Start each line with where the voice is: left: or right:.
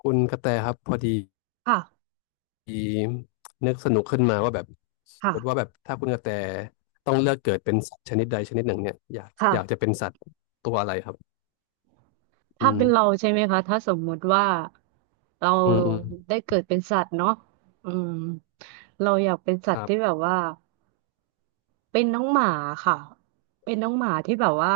left: คุณกระแตครับพอดี
right: ค่ะ
left: นึกสนุกขึ้นมาว่าแบบส
right: ค่ะ
left: มมติว่าแบบถ้าคุณกระแตต้องเลือกเกิดเป็นสัตว์ชนิดใดชนิดหนึ่งเนี่ยอยาก
right: ค่ะ
left: อยากจะเป็นสัตว์ตัวอะไรครับอื
right: ถ้าเป็นเรา
left: ม
right: ใช่ไหมคะถ้าสมมุติว่าเรา
left: อืมอืม
right: ได้เกิดเป็นสัตว์เนาะอืมเราอยากเป็นสั
left: ค
right: ตว์
left: รั
right: ที่แบ
left: บ
right: บว่าเป็นน้องหมาค่ะเป็นน้องหมาที่แบบว่า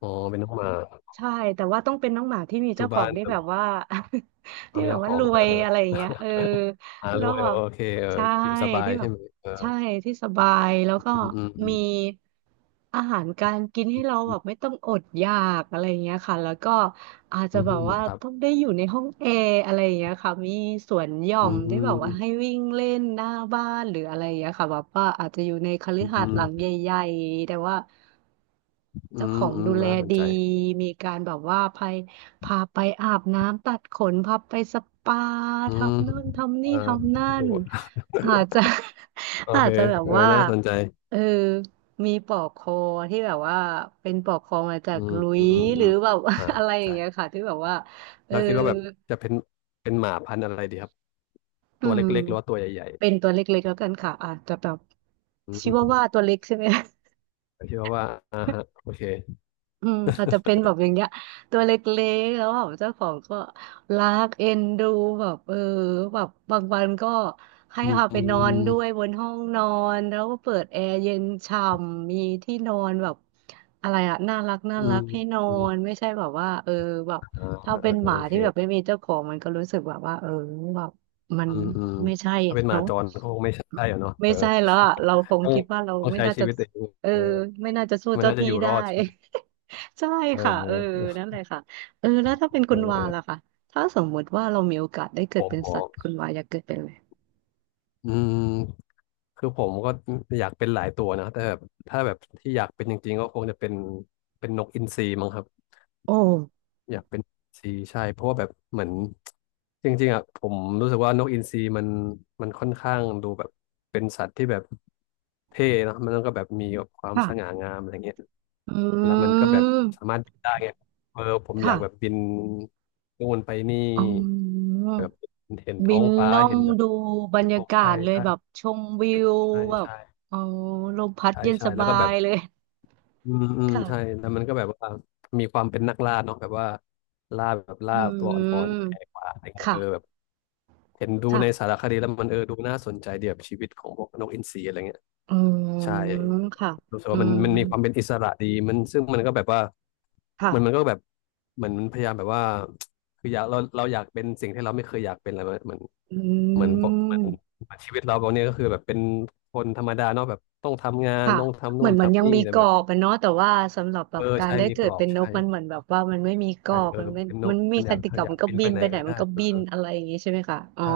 left: อ๋อเป็นน้องหมา
right: ใช่แต่ว่าต้องเป็นน้องหมาที่มี
left: อยู่
right: เจ้าขอ
left: บ้า
right: ง
left: น
right: ที่
left: ทำ
right: แบบว่า
left: ยา
right: ที่
left: มี
right: แบบ
left: เจ้าข
right: ว่า
left: อง
right: รวยอะไรอย่างเงี้ยเออ
left: ร
right: แล้ว
left: วย
right: แบ
left: โอ
right: บ
left: เคเออ
right: ใช่
left: อยู่สบาย
right: ที่แบ
left: ใช่
right: บ
left: ไหมเออ
right: ใช่ที่สบายแล้ว
left: อื
right: ก็
left: มอื
right: มี
left: ม
right: อาหารการกินให้เรา
left: อื
right: แบบไม่
left: ม
right: ต้องอดอยากอะไรอย่างเงี้ยค่ะแล้วก็ อาจจะ
left: อืม
right: แบ
left: อื
right: บ
left: ม
right: ว่า
left: ครับ
right: ต้องได้อยู่ในห้องแอร์อะไรอย่างเงี้ยค่ะมีสวนหย่อ
left: อื
right: มได้แบ
left: ม
right: บว่าให้
left: อ
right: วิ่งเล่นหน้าบ้านหรืออะไรอย่างเงี้ยค่ะแบบว่าอาจจะอยู่ในคฤ
left: ืม
right: หา
left: อื
right: สน์หลังใหญ่ๆแต่ว่า
left: มอ
right: เจ้าของ
left: ืม
right: ดูแล
left: น่าสน
right: ดี
left: ใจ
right: มีการแบบว่าพาไปอาบน้ำตัดขนพาไปสปา
left: อืม
right: ทำนู่นทำนี่
left: อ่า
right: ทำนั่
left: ดู
right: นอาจจะ
left: โอ
right: อา
left: เค
right: จจะแบบ
left: เออ
right: ว่า
left: น่าสนใจ
right: เออมีปลอกคอที่แบบว่าเป็นปลอกคอมาจา
left: อื
right: ก
left: ม
right: หลุ
left: อื
right: ย
left: ม
right: ห
left: อื
right: รือ
left: ม
right: แบบ
left: อ่า
right: อะไรอย่าง
left: ใช่
right: เงี้ยค่ะที่แบบว่าเออ
left: เราคิดว่าแบบจะเป็นเป็นหมาพันธุ์อะไรดีครับ
right: อื
left: ตัว
right: ม
left: เล็กๆหรือว่าตัวใหญ่
right: เป็นตัวเล็กๆแล้วกันค่ะอาจจะแบบ
left: ๆอื
right: ชิ
left: ม
right: วาว่าตัวเล็กใช่ไหม
left: ผมคิดว่าอ่าฮะโอเค
right: อืมอาจจะเป็นแบบอย่างเงี้ยตัวเล็กๆแล้วแบบเจ้าของก็รักเอ็นดูแบบเออแบบบางวันก็ให้
left: อืม
right: พาไป
left: อื
right: นอนด้วย
left: ม
right: บนห้องนอนแล้วก็เปิดแอร์เย็นฉ่ำมีที่นอนแบบอะไรอะน่ารักน่า
left: อื
right: รั
left: ม
right: กให้นอ
left: อืม
right: นไม่ใช่แบบว่าเออแบบ
left: อ่า
right: ถ้า
left: เอ
right: เป็นห
left: อ
right: มา
left: โอเค
right: ที่แบบไม่มีเจ้าของมันก็รู้สึกแบบว่าเออแบบมัน
left: อืมอืม
right: ไม่ใช่
left: ถ้า
right: อะ
left: เป็นหมา
right: เนาะ
left: จรก็คงไม่ใช่อะเนาะ
right: ไม่
left: เออ
right: ใช่แล้วอะเราคง
left: ต้อง
right: คิดว่าเรา
left: ต้อง
right: ไม่
left: ใช้
right: น่า
left: ชี
right: จะ
left: วิตเอง
right: เออ
left: เออ
right: ไม่น่าจะสู้
left: มัน
right: เจ้า
left: น่าจะ
right: ที่
left: อยู่ร
right: ได้
left: อดใช่ไหม
right: ใช่
left: เออ
right: ค่ะเออ
left: เออ
right: นั่นแหละค่ะเออแล้วถ้าเป็นคุ
left: เอ
right: ณ
left: อ
right: วา
left: เออ
right: ล่ะค่ะถ้าสมมุติว่าเรามีโอกาสได้เกิ
left: ผ
right: ด
left: ม
right: เป็น
left: หมอ
right: สัตว์คุณวาอยากเกิดเป็นอะไร
left: อืม คือผมก็อยากเป็นหลายตัวนะแต่แบบถ้าแบบที่อยากเป็นจริงๆก็คงจะเป็นเป็นนกอินทรีมั้งครับ
right: โอ้
left: อยากเป็นนกอินทรีใช่เพราะว่าแบบเหมือนจริงๆอ่ะผมรู้สึกว่านกอินทรีมันค่อนข้างดูแบบเป็นสัตว์ที่แบบเท่เนอะมันก็แบบมีความส
right: ค่ะ
left: ง่างามอะไรเงี้ย
right: อื
left: แล้วมันก็แบบสา
right: ม
left: มารถบินได้ไงเออผมอ
right: ค่ะ
left: ยากแบบบินนู่นไปนี่
right: อ๋อ
left: แบบเห็น
right: บิ
left: ท้อ
right: น
left: งฟ้า
right: ล่อง
left: เห็นแบบ
right: ดูบรร
left: โล
right: ยา
left: ก
right: กา
left: ใช่
right: ศเลย
left: ใช่
right: แบบชมวิว
left: ใช่
right: แบบ
left: ใช่
right: อ๋อลมพัด
left: ใช่
right: เย็น
left: ใช่
right: ส
left: แล้ว
right: บา
left: ก็แบ
right: ย
left: บ
right: เลย
left: อืมอืม
right: ค่ะ
left: ใช่แล้วมันก็แบบว่ามีความเป็นนักล่าเนาะแบบว่าล่าแบบ
right: อื
left: ล่าตัวอ่อนๆแหก
right: ม
left: ป่าอะไรเงี้ยเออแบบ
right: ค่ะ
left: เห็นดูในสา
right: ค่ะ
left: รคดีแล้วมันดูน่าสนใจเดียบบชีวิตของพวกนกอินทรีอะไรเงี้ย
right: อื
left: ใช่
right: มค่ะ
left: รู้สึก
right: อื
left: ว่ามัน
right: ม
left: มันมีความเป็นอิสระดีมันซึ่งมันก็แบบว่า
right: ค่ะ
left: มันก็แบบเหมือนมันพยายามแบบว่าคืออยากเราอยากเป็นสิ่งที่เราไม่เคยอยากเป็นอะไรเหมือน
right: อ
left: เหมื
right: ื
left: อนปกเหมือน
right: ม
left: ชีวิตเราตอนนี้ก็คือแบบเป็นคนธรรมดาเนาะแบบต้องทำงาน
right: ค่ะ
left: ต้องทำ
right: เห
left: นู่
right: มือ
left: น
right: นมันยั
left: ทำ
right: ง
left: นี่
right: มี
left: แต่
right: กร
left: แบ
right: อ
left: บ
right: บอะเนาะแต่ว่าสำหรับแบ
left: เอ
right: บ
left: อ
right: การ
left: ใช่
right: ได้
left: มี
right: เกิ
left: กร
right: ด
left: อบ
right: เป็นน
left: ใช่
right: กมันเหมือนแบบว่ามันไม่มีกร
left: ใช่
right: อบ
left: เออ
right: มันไม่
left: เป็นน
right: มั
left: ก
right: นไม่มี
left: มันอ
right: ก
left: ยาก
right: ติกา
left: อยา
right: มั
left: ก
right: นก็
left: บิน
right: บิ
left: ไป
right: น
left: ไหน
right: ไปไหน
left: ก็
right: มั
left: ได้
right: นก็
left: เอ
right: บิน
left: อ
right: อะไรอย่างงี้ใช่ไหมคะอ๋อ
left: ใช่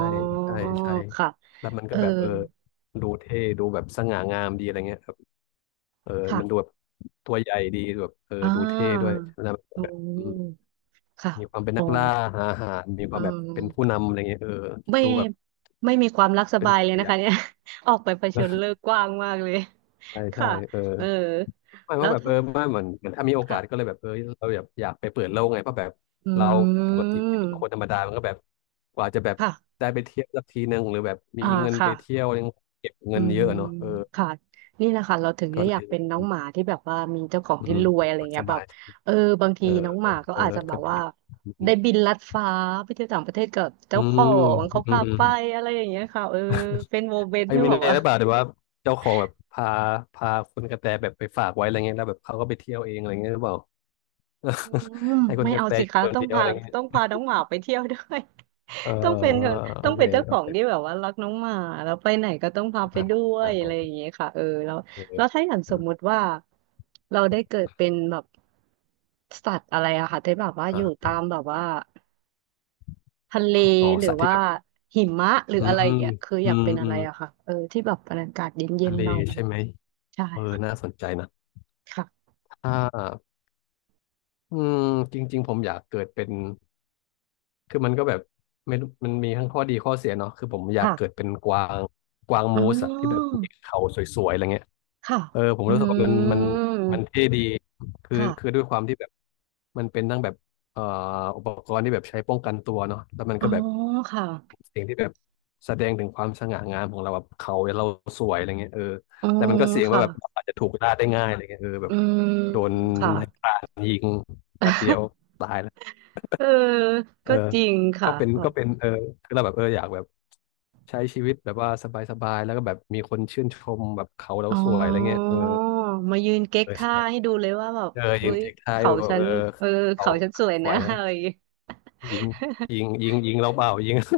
left: ใช่ใช่
right: ค่ะ
left: แล้วมัน
right: เอ
left: ก็
right: อ
left: แบบเออดูเท่ดูแบบสง่างามดีอะไรเงี้ยครับเออ
right: ค่ะ
left: มันดูแบบตัวใหญ่ดีแบบเออ
right: อ่
left: ดูเท่ด้วย
right: า
left: แล้ว
right: อื
left: แบบอืม
right: มค่ะ
left: มีความเป็น
right: อ๋อ
left: นักล่าหาอาหารมีค
right: อื
left: วามแบบเป็นผู้
right: ม
left: นำอะไรเงี้ยเออ
right: ไม่
left: ดูแบบ
right: ไม่มีความรักส
left: เป็น
right: บายเลย
left: เสี
right: นะ
left: ย
right: คะเนี่ย ออกไปเผชิญโล กกว้างมากเลย
left: ใช่ใช่
right: ค่ะ
left: เออ
right: เออ
left: ไม่เพ
right: แล้ว
left: ราะแบบเอ
right: ถ้า
left: อไม่เหมือนเหมือนถ้ามีโอกาสก็เล
right: ค่ะ
left: ยแบบเออเราอยากไปเปิดโลกไงเพราะแบบ
right: อื
left: เราปกติเป็นคนธร
right: ม
left: รมดามันก็แบบกว่าจะแบบ
right: ค่ะ
left: ได้ไปเที่ยวสักทีนึงหรือแบบมี
right: อ่า
left: เงิน
right: ค่ะ
left: ไปเที่ยวยังเก็บ
right: อื
left: เงินเย
right: ม
left: อะเนาะเออ
right: ค่ะนี่แหละค่ะเราถึง
left: ก็
right: จะ
left: เล
right: อยาก
left: ย
right: เป็นน้องหมาที่แบบว่ามีเจ้าของ
left: อื
right: ที่
left: ม
right: รวยอะไร
left: มันส
right: เงี้ยแบ
left: บาย
right: บเออบางที
left: เออ
right: น้องหมาก็
left: เออ
right: อาจจะแบ
left: ก็
right: บ
left: ดี
right: ว่า
left: อื
right: ได้
left: ม
right: บินลัดฟ้าไปเที่ยวต่างประเทศกับ
left: อื
right: เจ้าขอ
left: ม
right: งเขา
left: อืม
right: พา
left: อื
right: ไป
left: ม
right: อะไรอย่างเงี้ยค่ะเออเป็นโมเมนต์
left: ไอ้
right: ที่
left: มี
right: แบ
left: เนี่
right: บ
left: ย
right: ว่า
left: หรือเปล่าหรือว่าเจ้าของแบบพาคุณกระแตแบบไปฝากไว้อะไรเงี้ยแล้วแบบเขาก็ไปเที่ยวเองอะไรเงี้ยหรือเปล่า
right: อืม
left: ให้คุณ
right: ไม่
left: กระ
right: เอา
left: แต
right: สิ
left: อยู่
right: คะ
left: คน
right: ต้อง
left: เดียวอะ
right: พา
left: ไรเงี้ย
right: ต้องพาน้องหมาไปเที่ยวด้วย
left: เออ
right: ต้องเป็นค่ะ
left: โอ
right: ต้อง
left: เค
right: เป็นเจ้าข
left: โอ
right: อง
left: เค
right: ที่แบบว่ารักน้องหมาแล้วไปไหนก็ต้องพาไป
left: อ่า
right: ด้ว
left: อ่า
right: ยอะ
left: โอ
right: ไรอย่าง
left: เค
right: เงี้ยค่ะเออแล้วแล้วถ้าอย่างสมมุ
left: อ่า
right: ติว่าเราได้เกิดเป็นแบบสัตว์อะไรอะค่ะที่แบบว่า
left: อ่
right: อยู่ตา
left: า
right: มแบบว่าทะเล
left: อ๋อ
right: หรือ
left: สัตว์ที่
right: ว่า
left: แบบ
right: หิมะหรือ
left: อื
right: อะ
left: ม
right: ไรอ
left: อื
right: ย่างเงี้ยคืออยาก
left: ม
right: เป็นอะ
left: อื
right: ไร
left: ม
right: อะค่ะเออที่แบบบรรยากาศเย็
left: ทะ
right: น
left: เล
right: ๆหน่อยอะไรอ
left: ใช่
right: ย่าง
left: ไหม
right: เงี้ยใช่
left: เออน่า
right: ค่ะ
left: สนใจนะ
right: ค่ะ
left: ถ้าอืมจริงๆผมอยากเกิดเป็นคือมันก็แบบไม่รู้มันมีทั้งข้อดีข้อเสียเนาะคือผมอยาก
right: ค่ะ
left: เกิดเป็นกวางกวาง
right: อ๋
left: มูสอะที่แบบ
right: อ
left: มีเขาสวยๆอะไรเงี้ย
right: ค่ะ
left: เออผม
right: อื
left: รู้สึกว่ามัน
right: ม
left: มันเท่ดีคือ
right: ค่ะ
left: คือด้วยความที่แบบมันเป็นทั้งแบบเอ่ออุปกรณ์ที่แบบใช้ป้องกันตัวเนาะแล้วมัน
right: อ๋อ
left: ก็แบบ
right: ค่ะ
left: สิ่งที่แบบแสดงถึงความสง่างามของเราแบบเขาเราสวยอะไรเงี้ยเออ
right: อื
left: แต่มั
right: ม
left: นก็เสี่ยงว่า
right: ค่ะ
left: แบบอาจจะถูกล่าได้ง่ายอะไรเงี้ยเออแบ
right: อื
left: บ
right: ม
left: โดน
right: ค่ะ
left: นายพรานยิงแป๊บเดียวตายแล้ว
right: เออ
left: เออ
right: ก็จริง
left: ก็
right: ค่ะ
left: เป็น
right: แบ
left: ก็
right: บ
left: เป็นเออคือเราแบบเอออยากแบบใช้ชีวิตแบบว่าสบายๆแล้วก็แบบมีคนชื่นชมแบบเขาเรา
right: อ๋อ
left: สวยอะไรเงี้ยเออ
right: มายืนเก๊ก
left: เออ
right: ท่า
left: ใช่
right: ให้ดูเลยว่าแบบ
left: เออยื
right: เฮ้
left: น
right: ย
left: เทคท้าย
right: เขา
left: แบบ
right: ฉั
left: เอ
right: น
left: อ
right: เออ
left: เขา
right: เขาฉันสวย
left: ส
right: นะ
left: วย นะ
right: อะไรอย่างงี้
left: ยิงยิง ยิงยิงเราเบายิง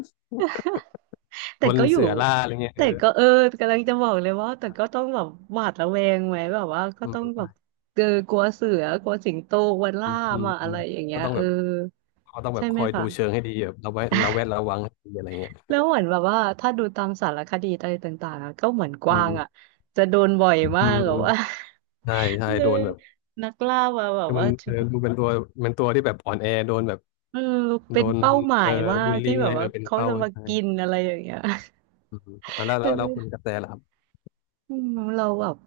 left: โด
right: แต่
left: น
right: ก็อยู่
left: เสือล่าอะไรเงี้ยเอ
right: แต่
left: อ
right: ก็เออกำลังจะบอกเลยว่าแต่ก็ต้องแบบหวาดระแวงไหมแบบว่าก็
left: อื
right: ต้องแบ
left: ม
right: บเออกลัวเสือ กลัวสิงโตกลัว
left: อื
right: ล่า
left: มอืม
right: มา
left: อื
right: อะ
left: ม
right: ไรอย่างเงี้
left: ก็
right: ย
left: ต้อง
right: เอ
left: แบ
right: อ
left: บเขาต้องแบ
right: ใช่
left: บค
right: ไหม
left: อยดู
right: คะ
left: เชิงให้ดีแบบเราไว้เราแวดระวังให้ดีอะไรเงี้ย
right: แล้วเหมือนแบบว่าถ้าดูตามสารคดีอะไรต่างๆอะก็เหมือนก
left: อื
right: วางอ่ะ
left: ม
right: จะโดนบ่อย
left: อืม
right: มา
left: อื
right: กแบ
left: ม
right: บว่า
left: ใช่ใช่
right: คือ
left: โดนแบบ
right: นักล่ามาแบบ
left: คือมั
right: ว่า
left: นดูเป็นตัวเป็นตัวที่แบบอ่อนแอโดนแบบ
right: เออเป็
left: โด
right: น
left: น
right: เป้าหมา
left: เออ
right: ยมา
left: บู
right: ก
left: ลลี่
right: ที่แบ
left: ไง
right: บ
left: เอ
right: ว่า
left: อเป็น
right: เขา
left: เป้า
right: จะมา
left: ใช่
right: กินอะไรอย่างเงี้ย
left: อืมอ่ะแล้ว
right: เ
left: แล้วแล้วคุณก
right: ออ
left: ระแตล่ะครับ
right: อืมเราแบบ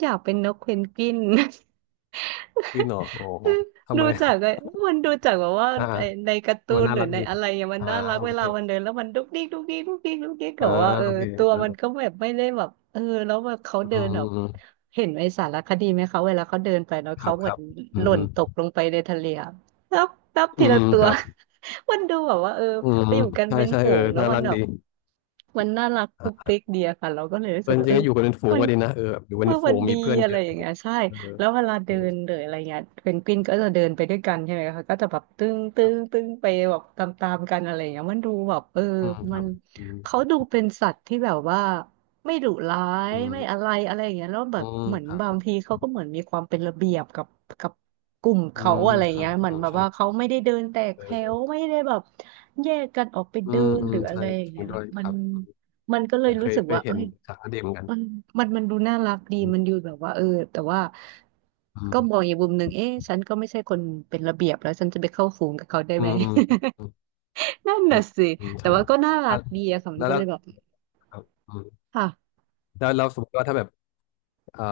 right: อยากเป็นนกเพนกวิน
left: วินเหรอโอ้โหทำ
right: ดู
left: ไม
right: จากไอ้มันดูจากแบบว่า
left: อ่าอ่
right: ไอ้ในการ์ตู
left: ามัน
right: น
left: น่า
right: หรือ
left: รัก
right: ใน
left: ดี
right: อะไรอย่างมัน
left: อ่า
right: น่ารัก
left: โอ
right: เว
left: เค
right: ลามันเดินแล้วมันดุ๊กดิ๊กดุ๊กดิ๊กดุ๊กดิ๊กดุ๊กดิ๊กแบ
left: อ่า
right: บว่าเออ
left: โอเค
right: ตัวมันก็แบบไม่ได้แบบเออแล้วแบบเขา
left: อื
right: เดินแบบ
left: ม
right: เห็นไอ้สารคดีไหมเขาเวลาเขาเดินไปเนาะ
left: ครั
right: เขา
left: บ
right: เห
left: ค
right: มือ
left: รั
right: น
left: บอื
right: หล่น
left: ม
right: ตกลงไปในทะเลอะนับนับ
left: อื
right: ทีละ
left: ม
right: ตั
left: ค
right: ว
left: รับ
right: มันดูแบบว่าเออ
left: อืม
right: ไปอยู่กัน
left: ใช่
right: เป็น
left: ใช่
right: ฝู
left: เออ
right: งแล้ว
left: น่า
right: มั
left: รั
right: น
left: ก
right: แบ
left: ดี
right: บ มันน่ารัก
left: อ่
right: ปุก
left: ะ
right: ปิ๊กเดียค่ะเราก็เลยรู้สึ
left: เพื่อ
right: ก
left: น
right: ว่า
left: จริงก็อยู่กันเป็นฝูง
right: มัน
left: ก็ดีนะเออแบบอยู่เป็น
right: เมื่อ
left: ฝู
right: วัน
left: ง
right: ดี
left: มีเพื่อน
right: อะ
left: เย
right: ไร
left: อะอะ
right: อ
left: ไร
right: ย่างเงี้
left: เงี้
right: ย
left: ย
right: ใช่
left: เออ
right: แล้วเวลา
left: เอ
right: เดิ
left: อ
right: นหรืออะไรเงี้ยเพนกวินก็จะเดินไปด้วยกันใช่ไหมคะก็จะแบบตึ้งตึ้
left: ครั
right: ง
left: บ
right: ตึ้งไปแบบตามกันอะไรอย่างเงี้ยมันดูแบบ
left: อืมค
right: มั
left: รั
right: น
left: บอืม
right: เขาดูเป็นสัตว์ที่แบบว่าไม่ดุร้าย
left: อื
right: ไม่อะ
left: ม
right: ไรอะไรอย่างเงี้ยแล้วแบ
left: อื
right: บ
left: ม
right: เหมือน
left: ครั
right: บา
left: บ
right: งทีเขาก็เหมือนมีความเป็นระเบียบกับ กลุ่ม
left: อื
right: เขา
left: ม
right: อะไร
left: ครั
right: เงี้
left: บ
right: ยเหมือ
left: อื
right: น
left: ม
right: แบบ
left: ใช่
right: ว่าเขาไม่ได้เดินแตก
left: เอ
right: แถ
left: อเอ
right: ว
left: อ
right: ไม่ได้แบบแยกกันออกไป
left: อื
right: เดิ
left: ม
right: น
left: อื
right: ห
left: ม
right: รืออะ
left: ใช่
right: ไรอย่า
left: จ
right: ง
left: ริง
right: เงี้ย
left: ด้วยค
right: มัน
left: รับ
right: มันก็เล
left: เอ
right: ย
left: อเค
right: รู้
left: ย
right: สึก
left: เคย
right: ว่า
left: เห็
right: เอ้
left: น
right: ย
left: สารคดีเหมือนกัน
right: มันมันดูน่ารักดี
left: อืม
right: มันดูแบบว่าแต่ว่าก็มองอีกมุมหนึ่งเอ๊ะฉันก็ไม่ใช่คนเป็นระเบียบแล้วฉันจะไปเข้าฝูงกับเขาได้
left: อื
right: ไหม
left: มอืมอืม
right: นั่น
left: อื
right: น่ะ
left: ม
right: สิ
left: อืม
right: แต่
left: ใช่
right: ว่าก็น่ารั
left: อ่ะ
right: กดีอะค่ะมั
left: แล้
right: น
left: ว
right: ก็
left: แล้
right: เล
left: ว
right: ยแบบ
left: ครับอืม
right: ค่ะ
left: แล้วเราสมมติว่าถ้าแบบเอ่อ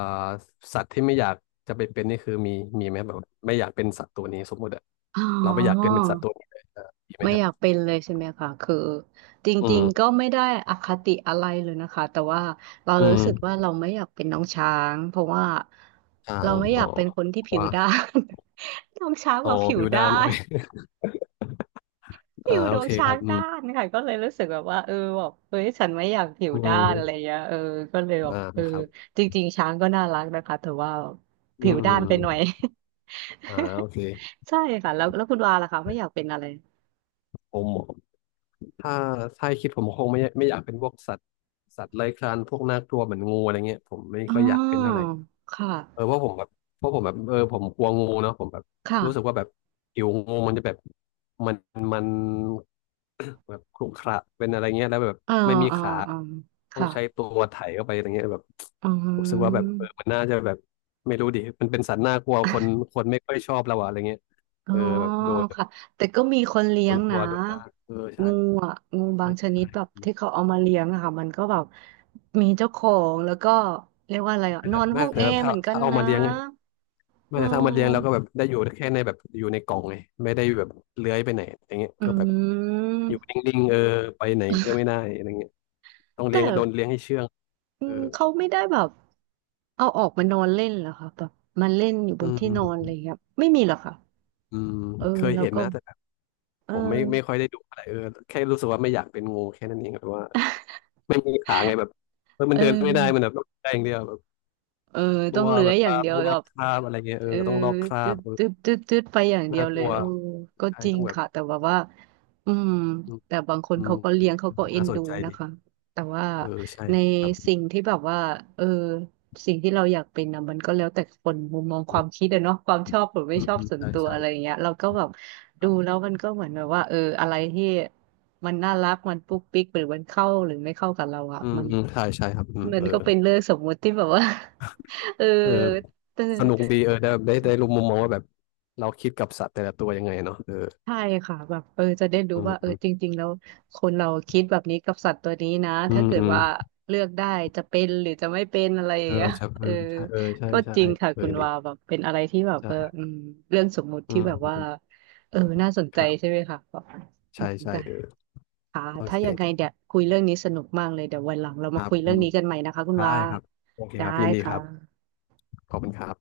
left: สัตว์ที่ไม่อยากจะไปเป็นนี่คือมีไหมแบบไม่อยากเป็นสัตว์ตัวนี้สมมติอะ
right: อ๋
left: เราไม่อยากเกิ
right: อ
left: ดเป็นสัตว์ตัวนี้เลยเออมีไหม
right: ไม่
left: ครั
right: อยาก
left: บ
right: เป็นเลยใช่ไหมคะคือจ
left: อื
right: ริงๆ
left: ม
right: ก็ไม่ได้อคติอะไรเลยนะคะแต่ว่าเรา
left: อื
right: รู้สึกว่า
left: ม
right: เราไม่อยากเป็นน้องช้างเพราะว่า
left: ช้า
right: เรา
left: ง
right: ไม่อ
left: อ๋
right: ยาก
left: อ
right: เป็นคนที่ผิว
left: ว้า
right: ด้าน น้องช้าง
left: โอ้
right: กว่าผิว
left: พิวดา
right: ด้า
left: นโอ
right: น
left: เค
right: ผิ
left: อ่า
right: ว
left: โอ
right: น้อง
left: เคค
right: ช้า
left: รั
right: ง
left: บอื
right: ด้าน
left: ม
right: ค่ะก็เลยรู้สึกแบบว่าแบบเฮ้ยฉันไม่อยากผิว
left: อื
right: ด้านอะไร
left: ม
right: เงี้ยเออก็เลยแบบ
left: อ่า
right: เออ
left: ครับ
right: จริงๆช้างก็น่ารักนะคะแต่ว่า
left: อื
right: ผิ
left: ม
right: ว
left: อื
right: ด้า
left: ม
right: น
left: อื
right: ไปหน่อย
left: มอ่าโอเค
right: ใช่ค่ะแล้วคุณวาล่ะคะไม่อยากเป็นอะไร
left: ผมถ้าให้คิดผมคงไม่อยากเป็นพวกสัตว์สัตว์เลื้อยคลานพวกน่ากลัวเหมือนงูอะไรเงี้ยผมไม่
right: อ๋
left: ค่อยอยากเป็นเท่า
right: อ
left: ไหร่
right: ค
left: เออ
right: ่ะ
left: เพราะผมแบบเพราะผมแบบเออผมกลัวงูเนาะผมแบบรู้สึก
right: ค่ะ
left: ว่าแบบผิวงูมันจะแบบมันมัน แบบขรุขระเป็นอะไรเงี้ยแล้วแบบ
right: อ่า
left: ไม่มี
right: อ่า
left: ขา
right: อ่า
left: ต้อง
right: ค่ะ
left: ใช้ตัวไถเข้าไปอะไรเงี้ยแบบ
right: อื
left: รู้สึกว่าแบบเออ
right: ม
left: มันน่าจะแบบไม่รู้ดิมันเป็นสัตว์น่ากลัวคน คนไม่ค่อยชอบเราอะอะไรเงี้ย
right: อ๋
left: เอ
right: อ
left: อแบบโดน
right: ค่ะแต่ก็มีคนเลี้
left: โด
right: ย
left: น
right: ง
left: กลั
right: นะ
left: วโดนล่าเออใช่
right: งูอ่ะงูบา
left: ใช่
right: งชนิดแบบ
left: ใช่
right: ที่เขาเอามาเลี้ยงอะค่ะมันก็แบบมีเจ้าของแล้วก็เรียกว่าอะไรอ่ะ
left: ไม่
right: นอ
left: แต่
right: น
left: ไม่
right: ห้อง
left: แต่
right: แอ
left: แบบ
right: ร์เห
left: ถ้า
right: มือนกัน
left: เอา
right: นะ
left: มาเลี้ยงไงไม่
right: อื
left: แต่ถ้าเอามาเลี้ยง
right: ม
left: แล้วก็แบบได้อยู่แค่ในแบบอยู่ในกล่องไงไม่ได้แบบเลื้อยไปไหนอย่างเงี้ย
right: อื
left: ก็แบบ
right: ม
left: อยู่นิ่งๆเออไปไหนก็ไม่ได้อะไรเงี้ยต้อง
right: แต่
left: เลี้ยงโดนเลี้ยงให้เชื่อง
right: อื
left: เออ
right: มเขาไม่ได้แบบเอาออกมานอนเล่นเหรอคะแบบมันเล่นอยู่บ
left: อื
right: นที่นอนอะไร
left: ม
right: อย่างเงี้ยไม่มีเหรอคะ
left: อืม
right: เออ
left: เคย
right: แล้ว
left: เห็น
right: ก็
left: นะแต่แบบ
right: เอ
left: ผม
right: อ
left: ไม่ค่อยได้ดูอะไรเออแค่รู้สึกว่าไม่อยากเป็นงูแค่นั้นเองแบบว่าไม่มีขาไงแบบเออ มั
right: เอ
left: น
right: อ
left: เดินไม่ได้มันแบบต้องได้อย่างเดียวแบบ
right: เออ
left: ตั
right: ต้อง
left: ว
right: เลื้อ
left: แบ
right: ย
left: บ
right: อย่า
left: ตา
right: งเดีย
left: ต้
right: ว
left: องล
right: แบ
left: อก
right: บ
left: คราบอะไรเงี้ยเอ
right: เอ
left: อ
right: อ
left: ต้องลอกครา
right: ตึ๊
left: บ
right: ด
left: เออ
right: ตึ๊ดตึ๊ดตึ๊ดไปอย่างเดีย
left: น่า
right: ว
left: ก
right: เล
left: ลั
right: ย
left: ว
right: เออก็
left: ใช่
right: จริ
left: ต้
right: ง
left: องแบบ
right: ค่ะแต่แบบว่าอืม
left: อืม
right: แต่บางคน
left: อืม
right: เขาก็เลี้ยงเขาก็เอ็
left: น่า
right: น
left: สน
right: ดู
left: ใจ
right: นะ
left: ดี
right: คะแต่ว่า
left: เออใช่
right: ใน
left: ครับ
right: สิ่งที่แบบว่าเออสิ่งที่เราอยากเป็นนะมันก็แล้วแต่คนมุมมองค
left: อื
right: วา
left: ม
right: มคิดอะเนาะความชอบหรือไม่
left: อืม
right: ชอบ
left: อืม
right: ส่วน
left: ใช่
right: ตัว
left: ใช่
right: อะไรอย่างเงี้ยเราก็แบบ
left: ค
right: ดู
left: รั
right: แล้
left: บ
right: วมันก็เหมือนแบบว่าเอออะไรที่มันน่ารักมันปุ๊กปิ๊กหรือมันเข้าหรือไม่เข้ากับเราอะ
left: อืมอืมใช่ใช่ครับอืม
right: มัน
left: เออ
right: ก็เป็นเรื่องสมมุติที่แบบว่า เออ
left: เออ
right: แต่
left: สนุกดีเออได้ได้รู้มุมมองว่าแบบเราคิดกับสัตว์แต่ละตัวยังไงเนาะเออ
right: ใช่ค่ะแบบเออจะได้รู้
left: อืม
right: ว่าเออ
left: อื
right: จ
left: ม
right: ริงๆแล้วคนเราคิดแบบนี้กับสัตว์ตัวนี้นะ
left: อื
right: ถ้า
left: ม
right: เกิด
left: อืม
right: ว่าเลือกได้จะเป็นหรือจะไม่เป็นอะไรอ
left: เอ
right: ย่าง
left: อ
right: เงี้ย
left: ใช่เอ
right: เอ
left: อ
right: อ
left: ใช่เออใช่
right: ก็
left: ใช่
right: จริงค่ะ
left: เออ
right: คุณ
left: ดี
right: วาแบบเป็นอะไรที่แบบ
left: ใช่
right: เออ
left: ครับ
right: อืมเรื่องสมมุติ
left: อื
right: ที่
left: ม
right: แบบว่า
left: อืม
right: เออน่าสนใจ
left: ครั
right: ใช่
left: บ
right: ไหมคะแบบอื
left: ใช่
right: ม
left: ใช่
right: ได้
left: เออ
right: ค่ะ
left: โอ
right: ถ้ายังไง
left: เค
right: เดี๋ยวคุยเรื่องนี้สนุกมากเลยเดี๋ยววันหลังเรา
left: ค
right: มา
left: รับ
right: คุยเรื่
left: อื
right: อง
left: ม
right: นี้กันใหม่นะคะคุณ
left: ได้
right: วา
left: ครับโอเค
right: ได้
left: ครับยินดีค
right: ค่ะ
left: รับขอบคุณครับ